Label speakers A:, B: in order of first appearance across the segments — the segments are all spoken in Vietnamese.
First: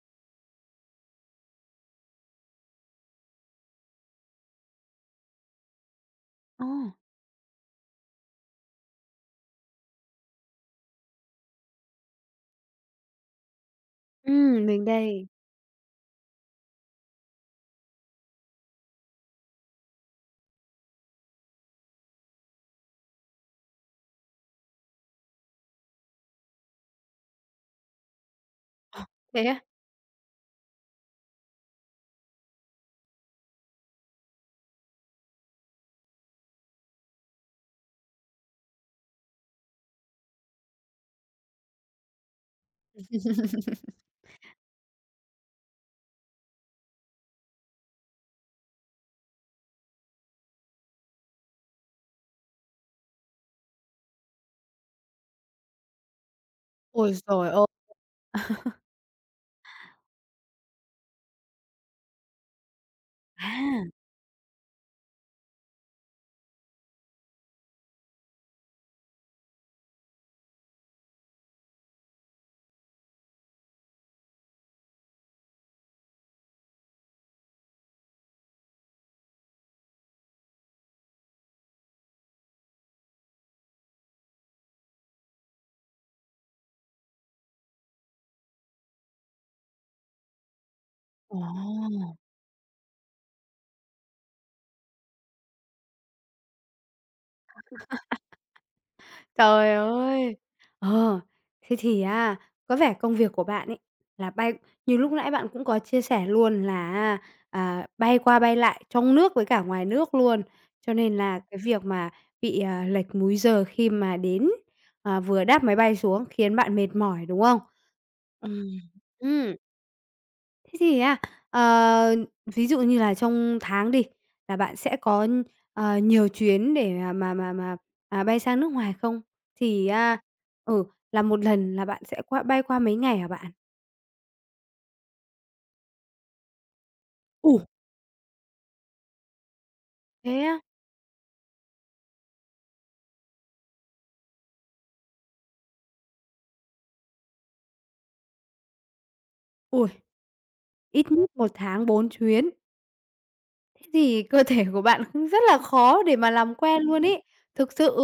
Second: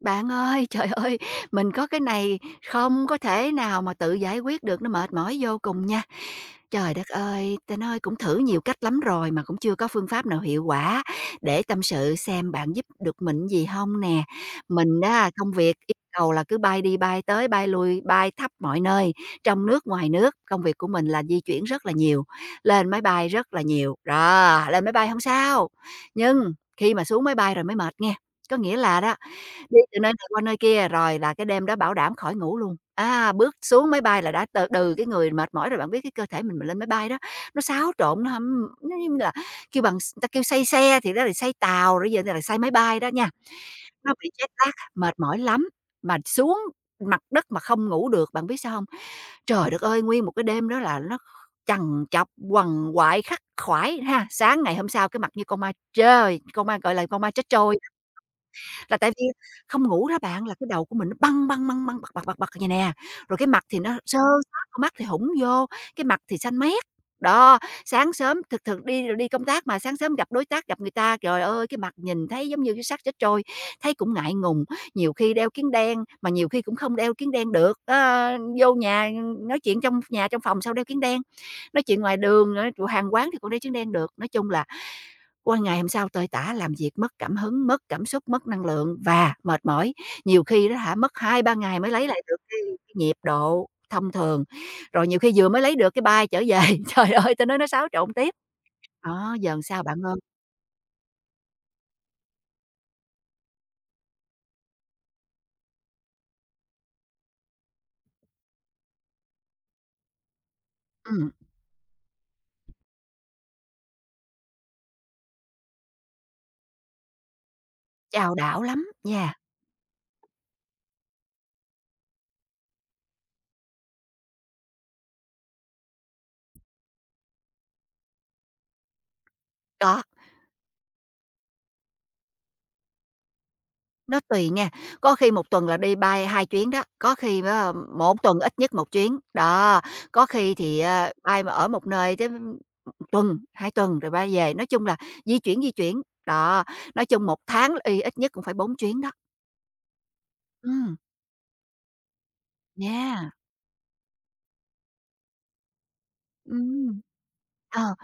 A: Bạn ơi, trời ơi, mình có cái này không có thể nào mà tự giải quyết được, nó mệt mỏi vô cùng nha.
B: Ồ!
A: Trời đất ơi, ta nói cũng thử nhiều cách lắm rồi mà cũng chưa có phương pháp nào hiệu quả. Để tâm sự xem bạn giúp được mình gì không nè.
B: Miền
A: Mình
B: Tây.
A: á, công việc yêu cầu là cứ bay đi bay tới, bay lui, bay khắp mọi nơi, trong nước, ngoài nước. Công việc của mình là di chuyển rất là nhiều, lên máy bay rất là nhiều. Đó, lên máy bay không sao, nhưng khi mà xuống máy bay rồi mới mệt nghe. Có nghĩa là đó,
B: Thế á?
A: đi từ nơi này qua nơi kia, rồi là cái đêm đó bảo đảm khỏi ngủ luôn. À, bước xuống máy bay là đã từ từ cái người mệt mỏi rồi, bạn biết cái cơ thể mình mà lên máy bay đó, nó xáo trộn, nó hâm nó như là kêu bằng người ta kêu "say xe" thì đó là say tàu, rồi giờ này là say máy bay đó nha, nó bị jet lag, mệt mỏi lắm. Mà xuống mặt đất mà không ngủ được, bạn biết sao không? Trời đất ơi, nguyên một cái đêm đó là nó trằn chọc quằn quại, khắc khoải ha. Sáng ngày hôm sau cái mặt như con ma trời, con ma, gọi là,
B: Ôi
A: con ma chết
B: giời ơi!
A: trôi. Là tại vì không ngủ đó bạn, là cái đầu của mình nó băng băng, băng băng, bật, bật, bật, bật vậy nè, rồi cái
B: À!
A: mặt thì nó sơ sát, con mắt thì hủng vô, cái mặt thì xanh mét. Đó, sáng sớm thực thực đi đi công tác mà sáng sớm gặp đối tác, gặp người ta, trời ơi, cái mặt nhìn thấy giống như cái xác chết trôi, thấy cũng ngại ngùng, nhiều khi đeo kiến đen, mà nhiều khi cũng không đeo kiến đen được, vô nhà nói chuyện trong nhà, trong phòng sao đeo kiến đen, nói chuyện ngoài đường, ở chỗ hàng quán thì còn đeo kiến đen được. Nói chung là qua ngày hôm sau tơi tả, làm việc mất cảm hứng, mất cảm xúc, mất năng lượng và mệt mỏi. Nhiều khi đó hả, mất hai ba ngày mới lấy
B: Ồ!
A: lại được cái nhịp độ thông thường, rồi nhiều khi vừa mới lấy được cái bay trở về. Trời ơi, ta nói nó xáo trộn tiếp. Đó, giờ làm
B: Trời
A: sao bạn ơi?
B: ơi! Ờ, thế thì á, có vẻ công việc của bạn ấy là bay như lúc nãy bạn cũng có chia sẻ luôn là á, bay qua bay lại trong nước với cả ngoài nước luôn, cho nên
A: Ừm,
B: là cái việc mà bị, lệch múi giờ khi mà đến, vừa đáp máy bay xuống khiến bạn mệt mỏi, đúng không?
A: chao đảo
B: Ừm.
A: lắm nha.
B: Ừm. Thế thì á, ờ, ví dụ như là trong tháng đi, là bạn sẽ có, nhiều chuyến để mà bay sang nước ngoài không? Thì
A: Có.
B: á ừ, là một lần là bạn sẽ qua bay qua mấy ngày hả bạn?
A: Nó tùy nha, có khi một tuần là đi bay 2 chuyến đó, có khi
B: Ủ.
A: á 1 tuần ít nhất một chuyến, đó, có
B: Thế
A: khi
B: á?
A: thì, bay mà ở một nơi tới 1 tuần, 2 tuần rồi bay về, nói chung là di chuyển, đó, nói chung một tháng là y ít nhất cũng phải 4 chuyến đó.
B: Ôi,
A: Ừm,
B: ít nhất một tháng 4 chuyến.
A: yeah,
B: Thế thì cơ thể của bạn cũng rất là khó để mà làm
A: ừ,
B: quen luôn ý thực
A: ờ.
B: sự.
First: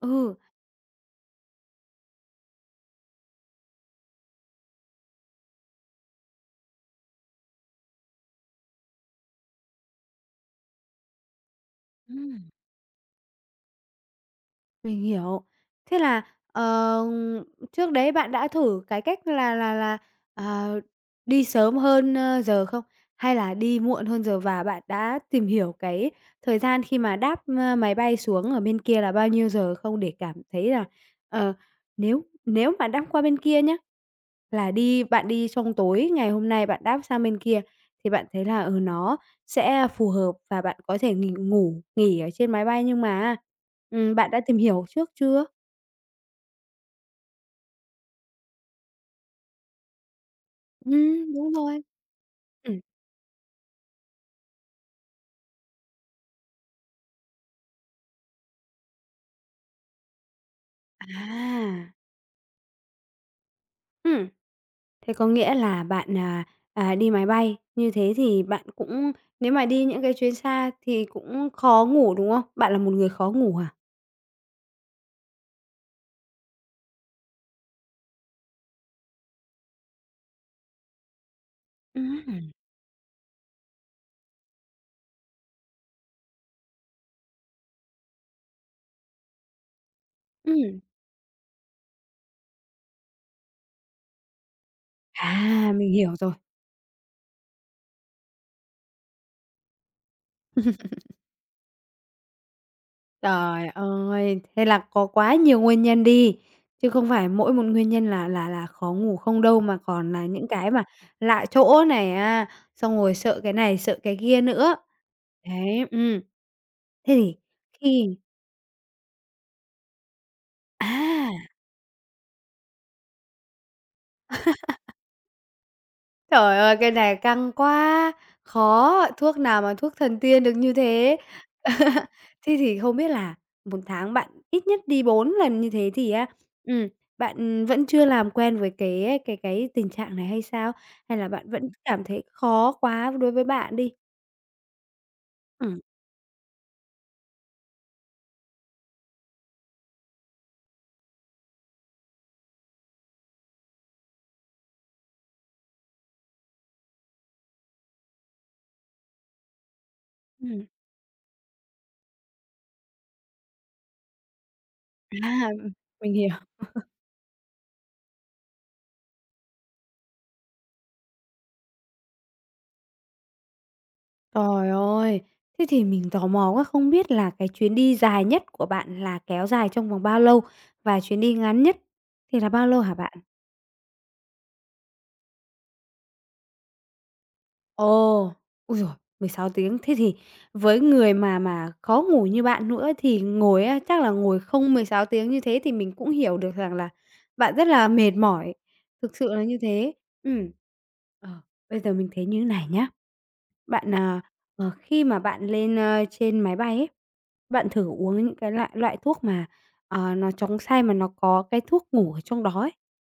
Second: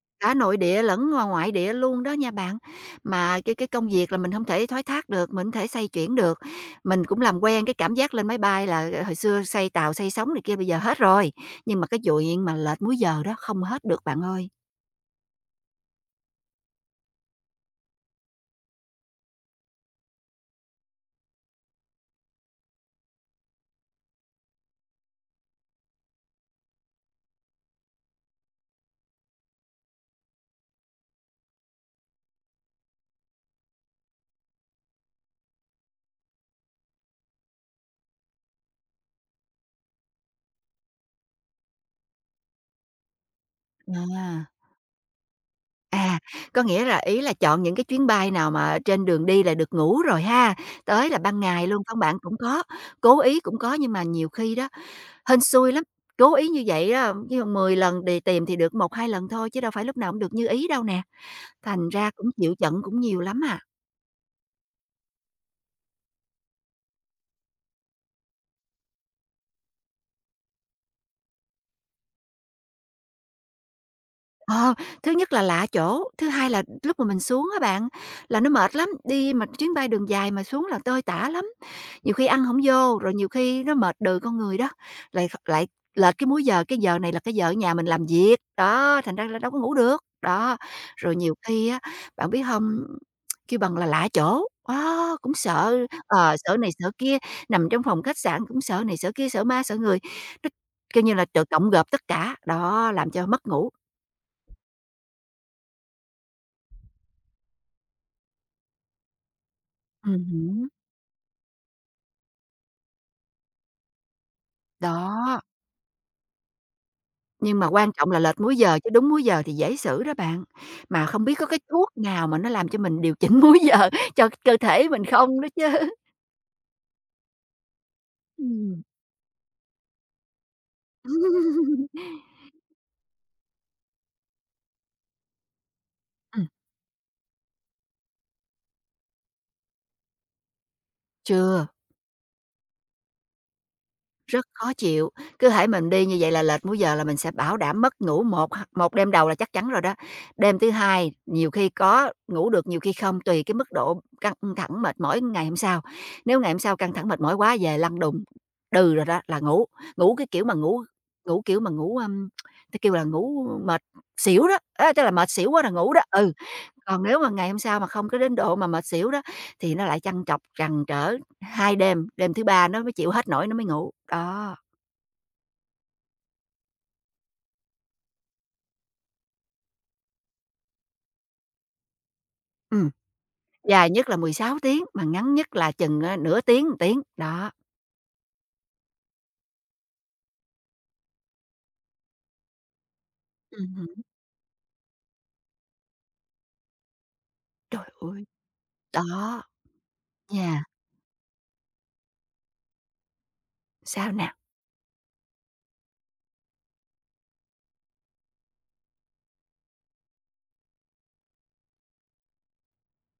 B: Ừ.
A: Cả nội địa lẫn ngoài ngoại địa luôn đó nha bạn. Mà cái công việc là mình không thể thoái thác được, mình hông thể xoay chuyển được. Mình cũng làm quen cái cảm giác lên máy bay là, hồi xưa xây tàu, xây sóng này kia bây giờ hết rồi, nhưng mà cái chuyện mà lệch múi giờ đó không hết được bạn ơi.
B: Mình hiểu. Thế là, ờ, trước đấy bạn đã thử cái cách là, ờ, đi sớm hơn, giờ không? Hay là đi muộn hơn giờ và bạn đã tìm hiểu cái thời gian khi mà đáp, máy bay xuống ở bên kia là bao nhiêu giờ không? Để cảm thấy là, ờ, nếu nếu mà đáp qua bên kia nhé là đi bạn đi trong tối ngày hôm nay bạn đáp sang bên kia thì bạn thấy là, nó sẽ phù hợp và bạn có thể nghỉ ngủ nghỉ ở trên máy bay, nhưng mà bạn đã
A: À.
B: tìm hiểu trước chưa?
A: À, có nghĩa là ý là chọn những cái chuyến bay nào mà trên đường đi là được ngủ rồi ha, tới là ban
B: Đúng
A: ngày
B: rồi.
A: luôn, phải bạn? Cũng có,
B: Ừm,
A: cố ý cũng có nhưng mà nhiều khi đó hên xui lắm, cố ý như vậy á, ví dụ lần đi tìm thì được một hai lần thôi chứ đâu phải lúc nào cũng được như ý đâu nè, thành
B: à,
A: ra cũng chịu giận cũng nhiều lắm à.
B: ừm. Thế có nghĩa là bạn, đi máy bay, như thế thì bạn cũng nếu mà đi những cái chuyến xa thì cũng khó ngủ, đúng không? Bạn là một người khó ngủ à?
A: Ờ, thứ nhất là lạ chỗ, thứ hai là lúc mà mình xuống á bạn, là nó mệt lắm, đi mà chuyến bay đường dài mà xuống là tơi tả lắm. Nhiều khi ăn
B: Ừm.
A: không vô, rồi nhiều khi nó mệt đừ con người đó, lại lại lệch cái múi giờ, cái giờ này là cái giờ ở nhà mình làm việc, đó, thành ra là đâu có ngủ được. Đó,
B: Ừm,
A: rồi nhiều khi á, bạn biết không kêu bằng là lạ chỗ, đó, cũng
B: à,
A: sợ,
B: mình hiểu rồi.
A: sợ này sợ kia, nằm trong phòng khách sạn cũng sợ này sợ kia, sợ ma sợ người, nó kêu như là t cộng gộp tất cả, đó, làm cho mất
B: Trời
A: ngủ.
B: ơi! Thế là có quá nhiều nguyên nhân đi, chứ không phải mỗi một nguyên nhân là khó ngủ không đâu, mà còn là những
A: Hứm,
B: cái mà lạ chỗ này á, xong rồi sợ cái này, sợ cái kia nữa.
A: đó.
B: Đấy. Thế thì
A: Nhưng mà quan trọng
B: khi
A: là lệch múi giờ chứ đúng múi giờ thì dễ xử đó bạn. Mà không biết
B: à!
A: có cái thuốc nào mà nó làm cho mình điều chỉnh múi giờ cho cơ thể mình không đó chứ?
B: Trời ơi, cái này căng quá,
A: Ừm.
B: khó, thuốc nào mà thuốc thần tiên được như thế.
A: Ừm,
B: Thế thì không biết là một tháng bạn ít nhất đi 4 lần như thế thì á, ừm, bạn vẫn chưa làm quen với cái tình trạng này hay sao? Hay là bạn
A: chưa.
B: vẫn cảm thấy khó quá đối với bạn đi?
A: Rất khó chịu, cứ hễ
B: Ừm,
A: mình đi như vậy là lệch múi giờ là mình sẽ bảo đảm mất ngủ một một đêm đầu là chắc chắn rồi đó. Đêm thứ 2 nhiều khi có ngủ được, nhiều khi không, tùy cái mức độ căng thẳng mệt mỏi ngày hôm sau. Nếu ngày hôm sau căng thẳng mệt mỏi quá về lăn đùng đừ rồi đó là ngủ, ngủ cái kiểu mà
B: ừm.
A: ngủ ngủ kiểu mà ngủ, ưm, ta kêu là ngủ mệt xỉu đó, á, tức là mệt
B: À,
A: xỉu quá là ngủ đó,
B: mình hiểu.
A: ừ. Còn nếu mà ngày hôm sau mà không có đến độ mà mệt xỉu đó thì nó lại chăn chọc trăn trở 2 đêm, đêm thứ 3 nó mới chịu hết nổi nó mới ngủ. Đó,
B: Trời ơi, thế thì mình tò mò quá, không biết là cái chuyến đi dài nhất của bạn là kéo dài trong vòng bao lâu? Và chuyến đi ngắn nhất thì là bao lâu
A: ừm,
B: hả bạn?
A: dài nhất là 16 tiếng, mà ngắn nhất là chừng, nửa tiếng, một tiếng, đó.
B: Ồ, ôi 16 tiếng. Thế thì với người mà khó ngủ như bạn nữa thì ngồi á,
A: Hứm.
B: chắc là ngồi không 16 tiếng như thế thì mình cũng hiểu được rằng là bạn rất
A: Trời
B: là mệt
A: ơi!
B: mỏi, thực sự là
A: Đó,
B: như thế. Ừm.
A: yeah,
B: Ờ, bây giờ mình thấy như này nhá. Bạn,
A: sao nè?
B: khi mà bạn lên, trên máy bay ấy, bạn thử uống những cái loại loại thuốc mà, nó chống say mà nó có cái thuốc ngủ ở trong đó ấy.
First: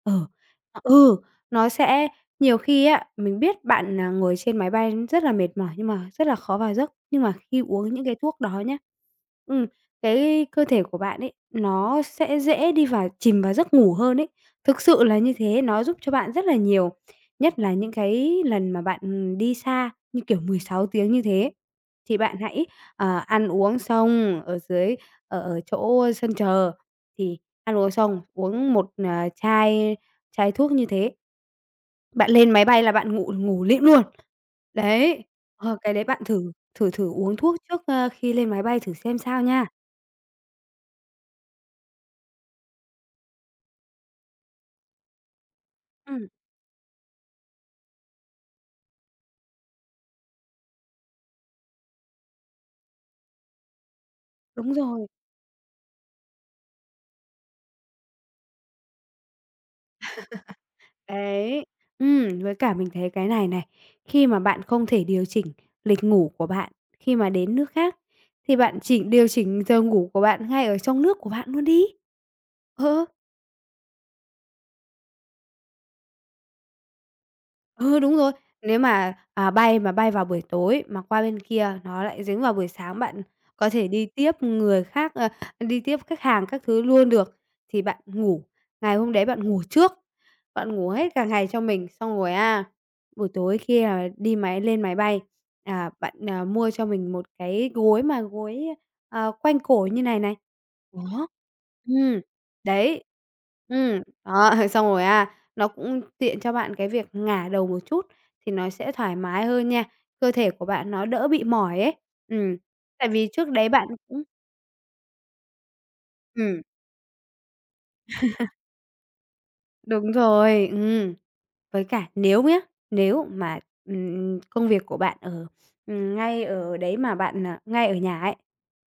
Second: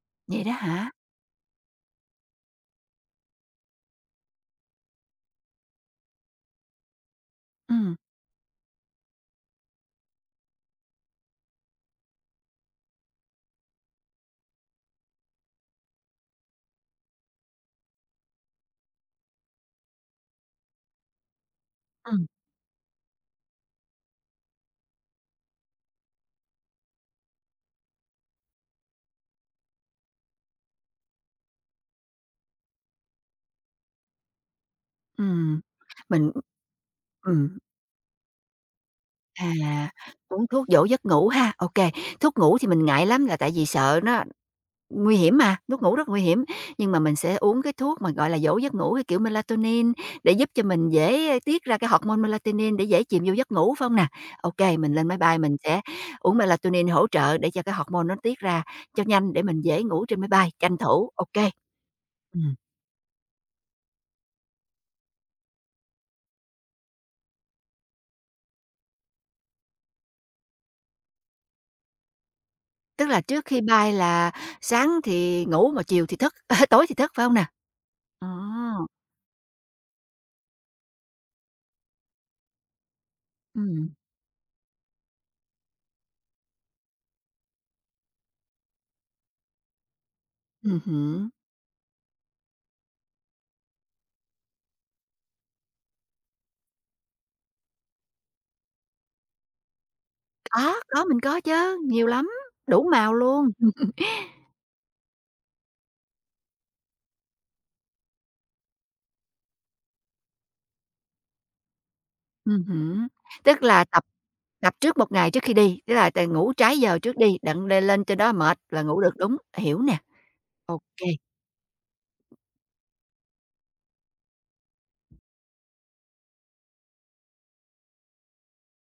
B: Ờ,
A: Vậy đó
B: ờ,
A: hả?
B: ừ, nó sẽ nhiều khi á, mình biết bạn, ngồi trên máy bay rất là mệt mỏi, nhưng mà rất là khó vào giấc, nhưng mà khi uống
A: Ừm,
B: những cái thuốc đó nhá, ừm, cái cơ thể của bạn ấy, nó sẽ dễ đi vào chìm vào giấc ngủ hơn ấy. Thực sự là như thế, nó giúp cho bạn rất là nhiều, nhất là những cái lần mà bạn, đi xa, như kiểu 16 tiếng như thế, thì
A: ừm,
B: bạn hãy, ăn uống xong ở dưới ở ở chỗ sân chờ, thì ăn uống xong uống một, chai chai thuốc như thế, bạn lên máy bay là bạn ngủ ngủ lịm luôn. Đấy,
A: ừm,
B: cái đấy bạn
A: mình
B: thử thử thử uống thuốc
A: ừm,
B: trước, khi lên máy bay thử xem sao nha.
A: à, Uống thuốc dỗ giấc ngủ ha, ô kê. Thuốc ngủ thì mình ngại lắm là tại vì sợ nó nguy hiểm mà, thuốc ngủ rất nguy
B: Ừm.
A: hiểm, nhưng mà mình sẽ uống cái thuốc mà, gọi là, dỗ giấc ngủ, cái kiểu melatonin để giúp cho mình dễ tiết ra cái hormone melatonin để dễ chìm vô giấc ngủ, phải không nè?
B: Đúng
A: OK, mình
B: rồi,
A: lên máy bay mình sẽ uống melatonin hỗ trợ để cho cái hormone nó tiết ra cho nhanh để mình dễ ngủ trên máy bay, tranh thủ, OK.
B: đấy. Với
A: Ừm,
B: cả mình thấy cái này này, khi mà bạn không thể điều chỉnh lịch ngủ của bạn khi mà đến nước khác, thì bạn điều chỉnh giờ ngủ của bạn ngay ở trong nước của bạn luôn đi. Ờ.
A: tức là trước khi bay là sáng thì ngủ mà chiều thì thức, tối thì thức, phải không nè?
B: Ừ, đúng
A: Ờ,
B: rồi. Nếu mà, bay mà bay vào buổi tối mà qua bên kia nó lại dính vào buổi sáng, bạn có thể
A: ừm,
B: đi tiếp người khác, đi tiếp khách hàng các thứ luôn được. Thì bạn ngủ, ngày hôm đấy bạn ngủ trước, bạn ngủ hết cả
A: hứm.
B: ngày cho mình, xong rồi à buổi tối khi, đi lên máy bay, bạn, mua cho mình một cái gối mà gối, quanh cổ như này này.
A: Có, mình
B: Đó.
A: có chứ, nhiều
B: Ừm,
A: lắm, đủ
B: đấy.
A: màu luôn.
B: Đó, xong rồi à nó cũng tiện cho bạn cái việc ngả đầu một chút thì nó sẽ thoải mái hơn nha, cơ thể của bạn nó đỡ bị mỏi ấy. Ừm, tại
A: Hứm,
B: vì trước
A: tức
B: đấy
A: là
B: bạn
A: tập
B: cũng
A: tập trước một ngày trước khi đi, tức là t ngủ
B: ừm.
A: trái giờ trước đi, đặng đ lên trên đó mệt là ngủ được, đúng, hiểu nè,
B: Đúng rồi,
A: ô kê.
B: ừm. Với cả nếu mà, công việc của bạn ở, ngay ở đấy mà bạn, ngay ở nhà ấy,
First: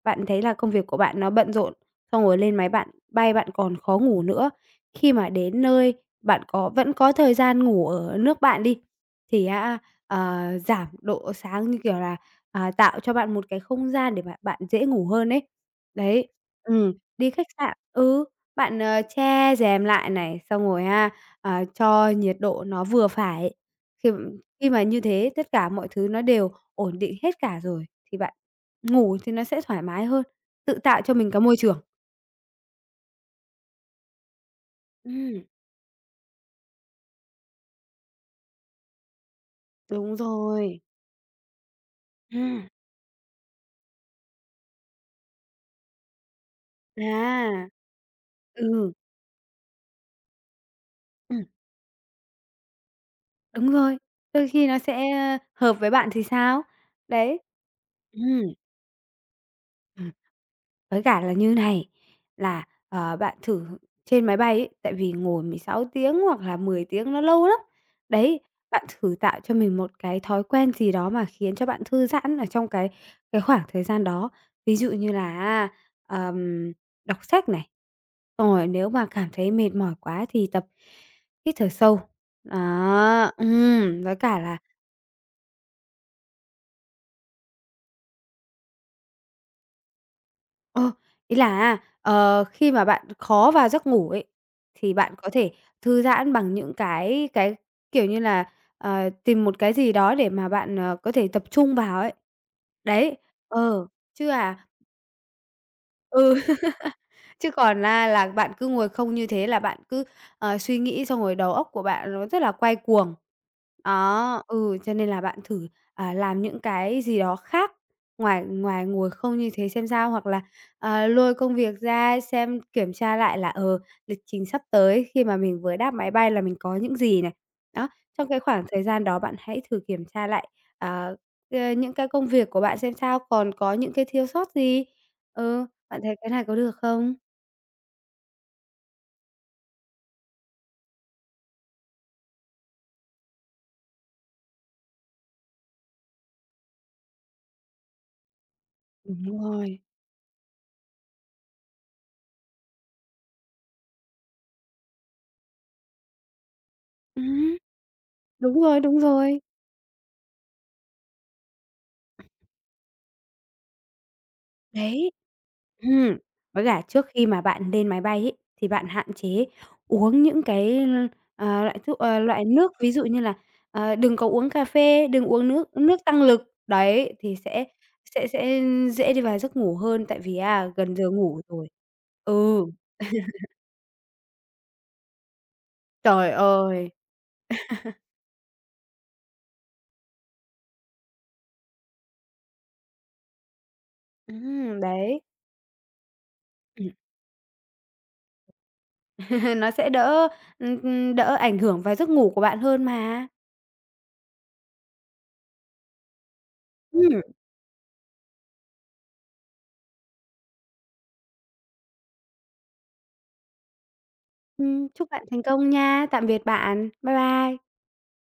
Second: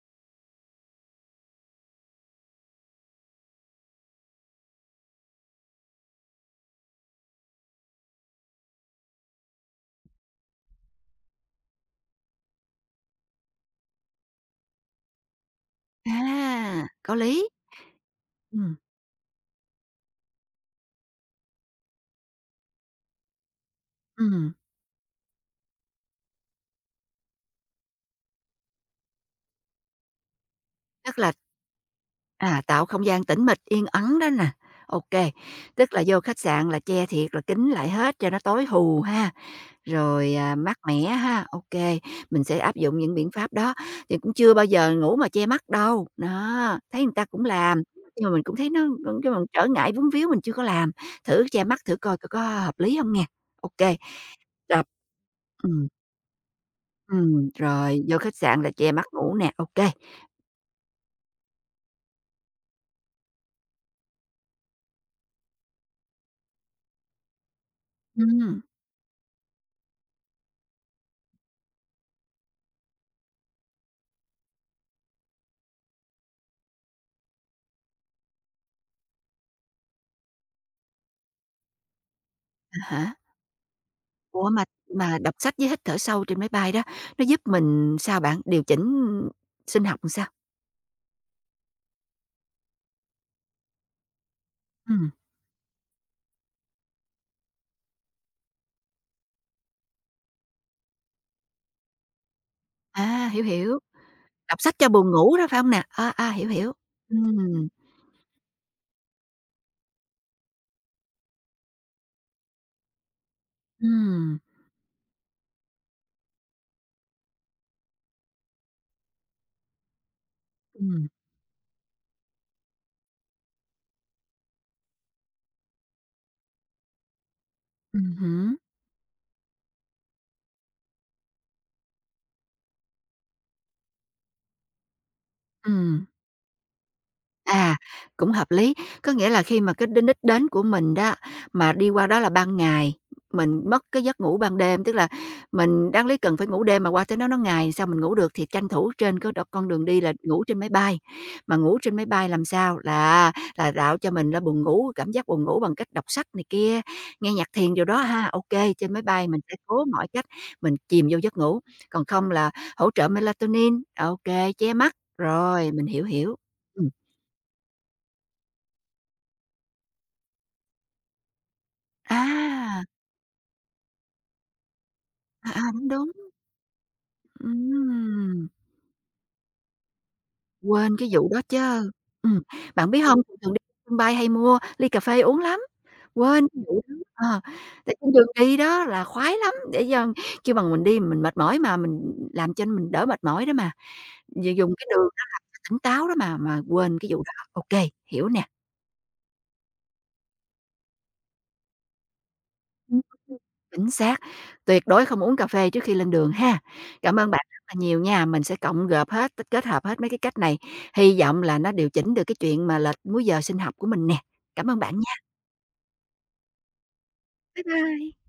B: bạn thấy là công việc của bạn nó bận rộn, xong rồi lên máy bạn bay bạn còn khó ngủ nữa. Khi mà đến nơi bạn vẫn có thời gian ngủ ở nước bạn đi, thì á, giảm độ sáng, như kiểu là, tạo cho bạn một cái không gian để bạn bạn dễ ngủ hơn ấy. Đấy,
A: À, có
B: đi khách
A: lý.
B: sạn ừ.
A: Ừm,
B: Bạn, che rèm lại này, xong rồi ha, cho nhiệt độ nó vừa phải. Khi m-
A: ừm,
B: khi mà như thế tất cả mọi thứ nó đều ổn định hết cả rồi thì bạn ngủ thì nó sẽ thoải mái hơn, tự tạo cho
A: tức
B: mình
A: là,
B: cái môi trường.
A: à, tạo không gian tĩnh mịch, yên ắng đó nè, ô kê,
B: Ừm,
A: tức là vô khách sạn là che thiệt là kín lại hết cho nó tối hù ha.
B: đúng
A: Rồi, à, mát
B: rồi.
A: mẻ ha, ok, mình sẽ
B: Ừm,
A: áp dụng những biện pháp đó, thì cũng chưa bao giờ ngủ mà che mắt đâu. Đó, thấy người ta cũng
B: à,
A: làm, nhưng mà mình cũng thấy nó
B: ừ,
A: cũng kêu bằng trở ngại vướng víu mình chưa có làm,
B: ừm,
A: thử che mắt thử coi có hợp lý không nghe.
B: đúng
A: Ok
B: rồi,
A: kê,
B: đôi khi nó
A: tập
B: sẽ hợp
A: ừm,
B: với bạn thì sao. Đấy,
A: rồi vô khách
B: ừm.
A: sạn là che mắt ngủ nè, ok kê.
B: Ừm. Với cả là như này, là, bạn thử trên máy bay ấy, tại vì ngồi 16 tiếng hoặc là 10 tiếng nó lâu lắm. Đấy,
A: Ừm,
B: bạn thử tạo cho mình một cái thói quen gì đó mà khiến cho bạn thư giãn ở trong cái khoảng thời gian đó. Ví dụ như là ờm, đọc sách này, rồi nếu mà cảm thấy mệt mỏi quá thì tập hít thở sâu.
A: à
B: Đó, với cả
A: Ủa,
B: là
A: mà đọc sách với hít thở sâu trên máy bay đó, nó giúp mình sao bạn? Điều chỉnh sinh học làm sao?
B: Ờ, ý là á, khi mà bạn khó vào giấc ngủ ấy, thì
A: Ừm,
B: bạn có thể thư giãn bằng những cái, kiểu như là, tìm một cái gì đó để mà bạn, có thể tập trung vào ấy. Đấy,
A: à, hiểu, hiểu.
B: ờ, chứ
A: Đọc
B: à
A: sách cho buồn ngủ đó, phải hông nè? A, a,
B: ừ.
A: hiểu, hiểu.
B: Chứ
A: Ừm,
B: còn là bạn cứ ngồi không như thế là bạn cứ, suy nghĩ xong rồi đầu óc của bạn nó rất là quay cuồng.
A: ừm,
B: Đó, ừ, cho nên là bạn thử, làm những cái gì đó khác ngoài ngoài ngồi không như thế xem sao, hoặc là,
A: ừm,
B: lôi công việc ra xem kiểm tra lại là, lịch trình sắp tới khi mà mình vừa đáp máy bay là mình có những gì này. Đó,
A: ừm
B: trong cái
A: hứm,
B: khoảng thời gian đó bạn hãy thử kiểm tra lại, ờ, những cái công việc của bạn xem sao, còn có những cái thiếu sót gì. Ừ, bạn
A: ừm.
B: thấy cái này có được không?
A: À, cũng hợp lý. Có nghĩa là khi mà cái đến đích đến của mình đó, mà đi qua đó là ban ngày, mình mất cái giấc ngủ ban đêm, tức là mình đáng lý cần phải ngủ đêm mà qua tới đó nó ngày, sao mình ngủ được thì tranh thủ trên cái
B: Đúng
A: đo- con
B: rồi.
A: đường đi là ngủ trên máy bay. Mà ngủ trên máy bay làm sao? Là tạo cho mình là buồn ngủ, cảm giác buồn ngủ bằng cách đọc sách này kia, nghe nhạc
B: Ừm.
A: thiền điều đó ha.
B: Đúng
A: Ok,
B: rồi,
A: trên
B: đúng
A: máy bay
B: rồi.
A: mình sẽ cố mọi cách mình chìm vô giấc ngủ. Còn không là hỗ trợ melatonin. Ok, che mắt.
B: Đấy.
A: Rồi, mình hiểu
B: Ừm,
A: hiểu.
B: với cả
A: Ừ.
B: trước khi mà bạn lên máy bay ấy, thì bạn hạn chế uống những cái, loại thuốc loại nước,
A: À,
B: ví dụ như là, đừng có uống cà phê, đừng uống
A: à, à,
B: nước
A: đúng,
B: nước tăng
A: đúng,
B: lực. Đấy, thì sẽ sẽ
A: ừm,
B: sẽ dễ đi vào giấc ngủ hơn, tại vì á, gần
A: quên cái
B: giờ
A: vụ
B: ngủ
A: đó
B: rồi.
A: chớ. Ừm,
B: Ừ.
A: bạn biết hông, thường thường đi sân bay hay mua ly cà phê uống lắm,
B: Trời
A: quên cái vụ
B: ơi!
A: đó, ờ, tại trên đường đi đó là khoái lắm, để cho kêu bằng mình đi mình mệt mỏi mà, mình làm cho mình đỡ mệt mỏi đó mà, d dùng cái đường
B: Đấy.
A: đó làm cho tỉnh táo đó mà
B: Ừm.
A: quên cái vụ đó. Ô kê, hiểu nè.
B: Nó sẽ đỡ, đỡ ảnh hưởng vào giấc ngủ của bạn hơn
A: Ừm,
B: mà.
A: ừm. Chính xác, tuyệt đối không uống cà phê trước khi lên đường ha. Cảm
B: Ừm.
A: ơn bạn rất là nhiều nha, mình sẽ cộng gộp hết, t kết hợp hết mấy cái cách này, hy vọng là nó điều chỉnh được cái chuyện mà lệch múi giờ sinh học của mình nè. Cảm ơn bạn
B: Chúc
A: nha,
B: bạn thành công nha. Tạm biệt bạn. Bye bye.
A: bye bye.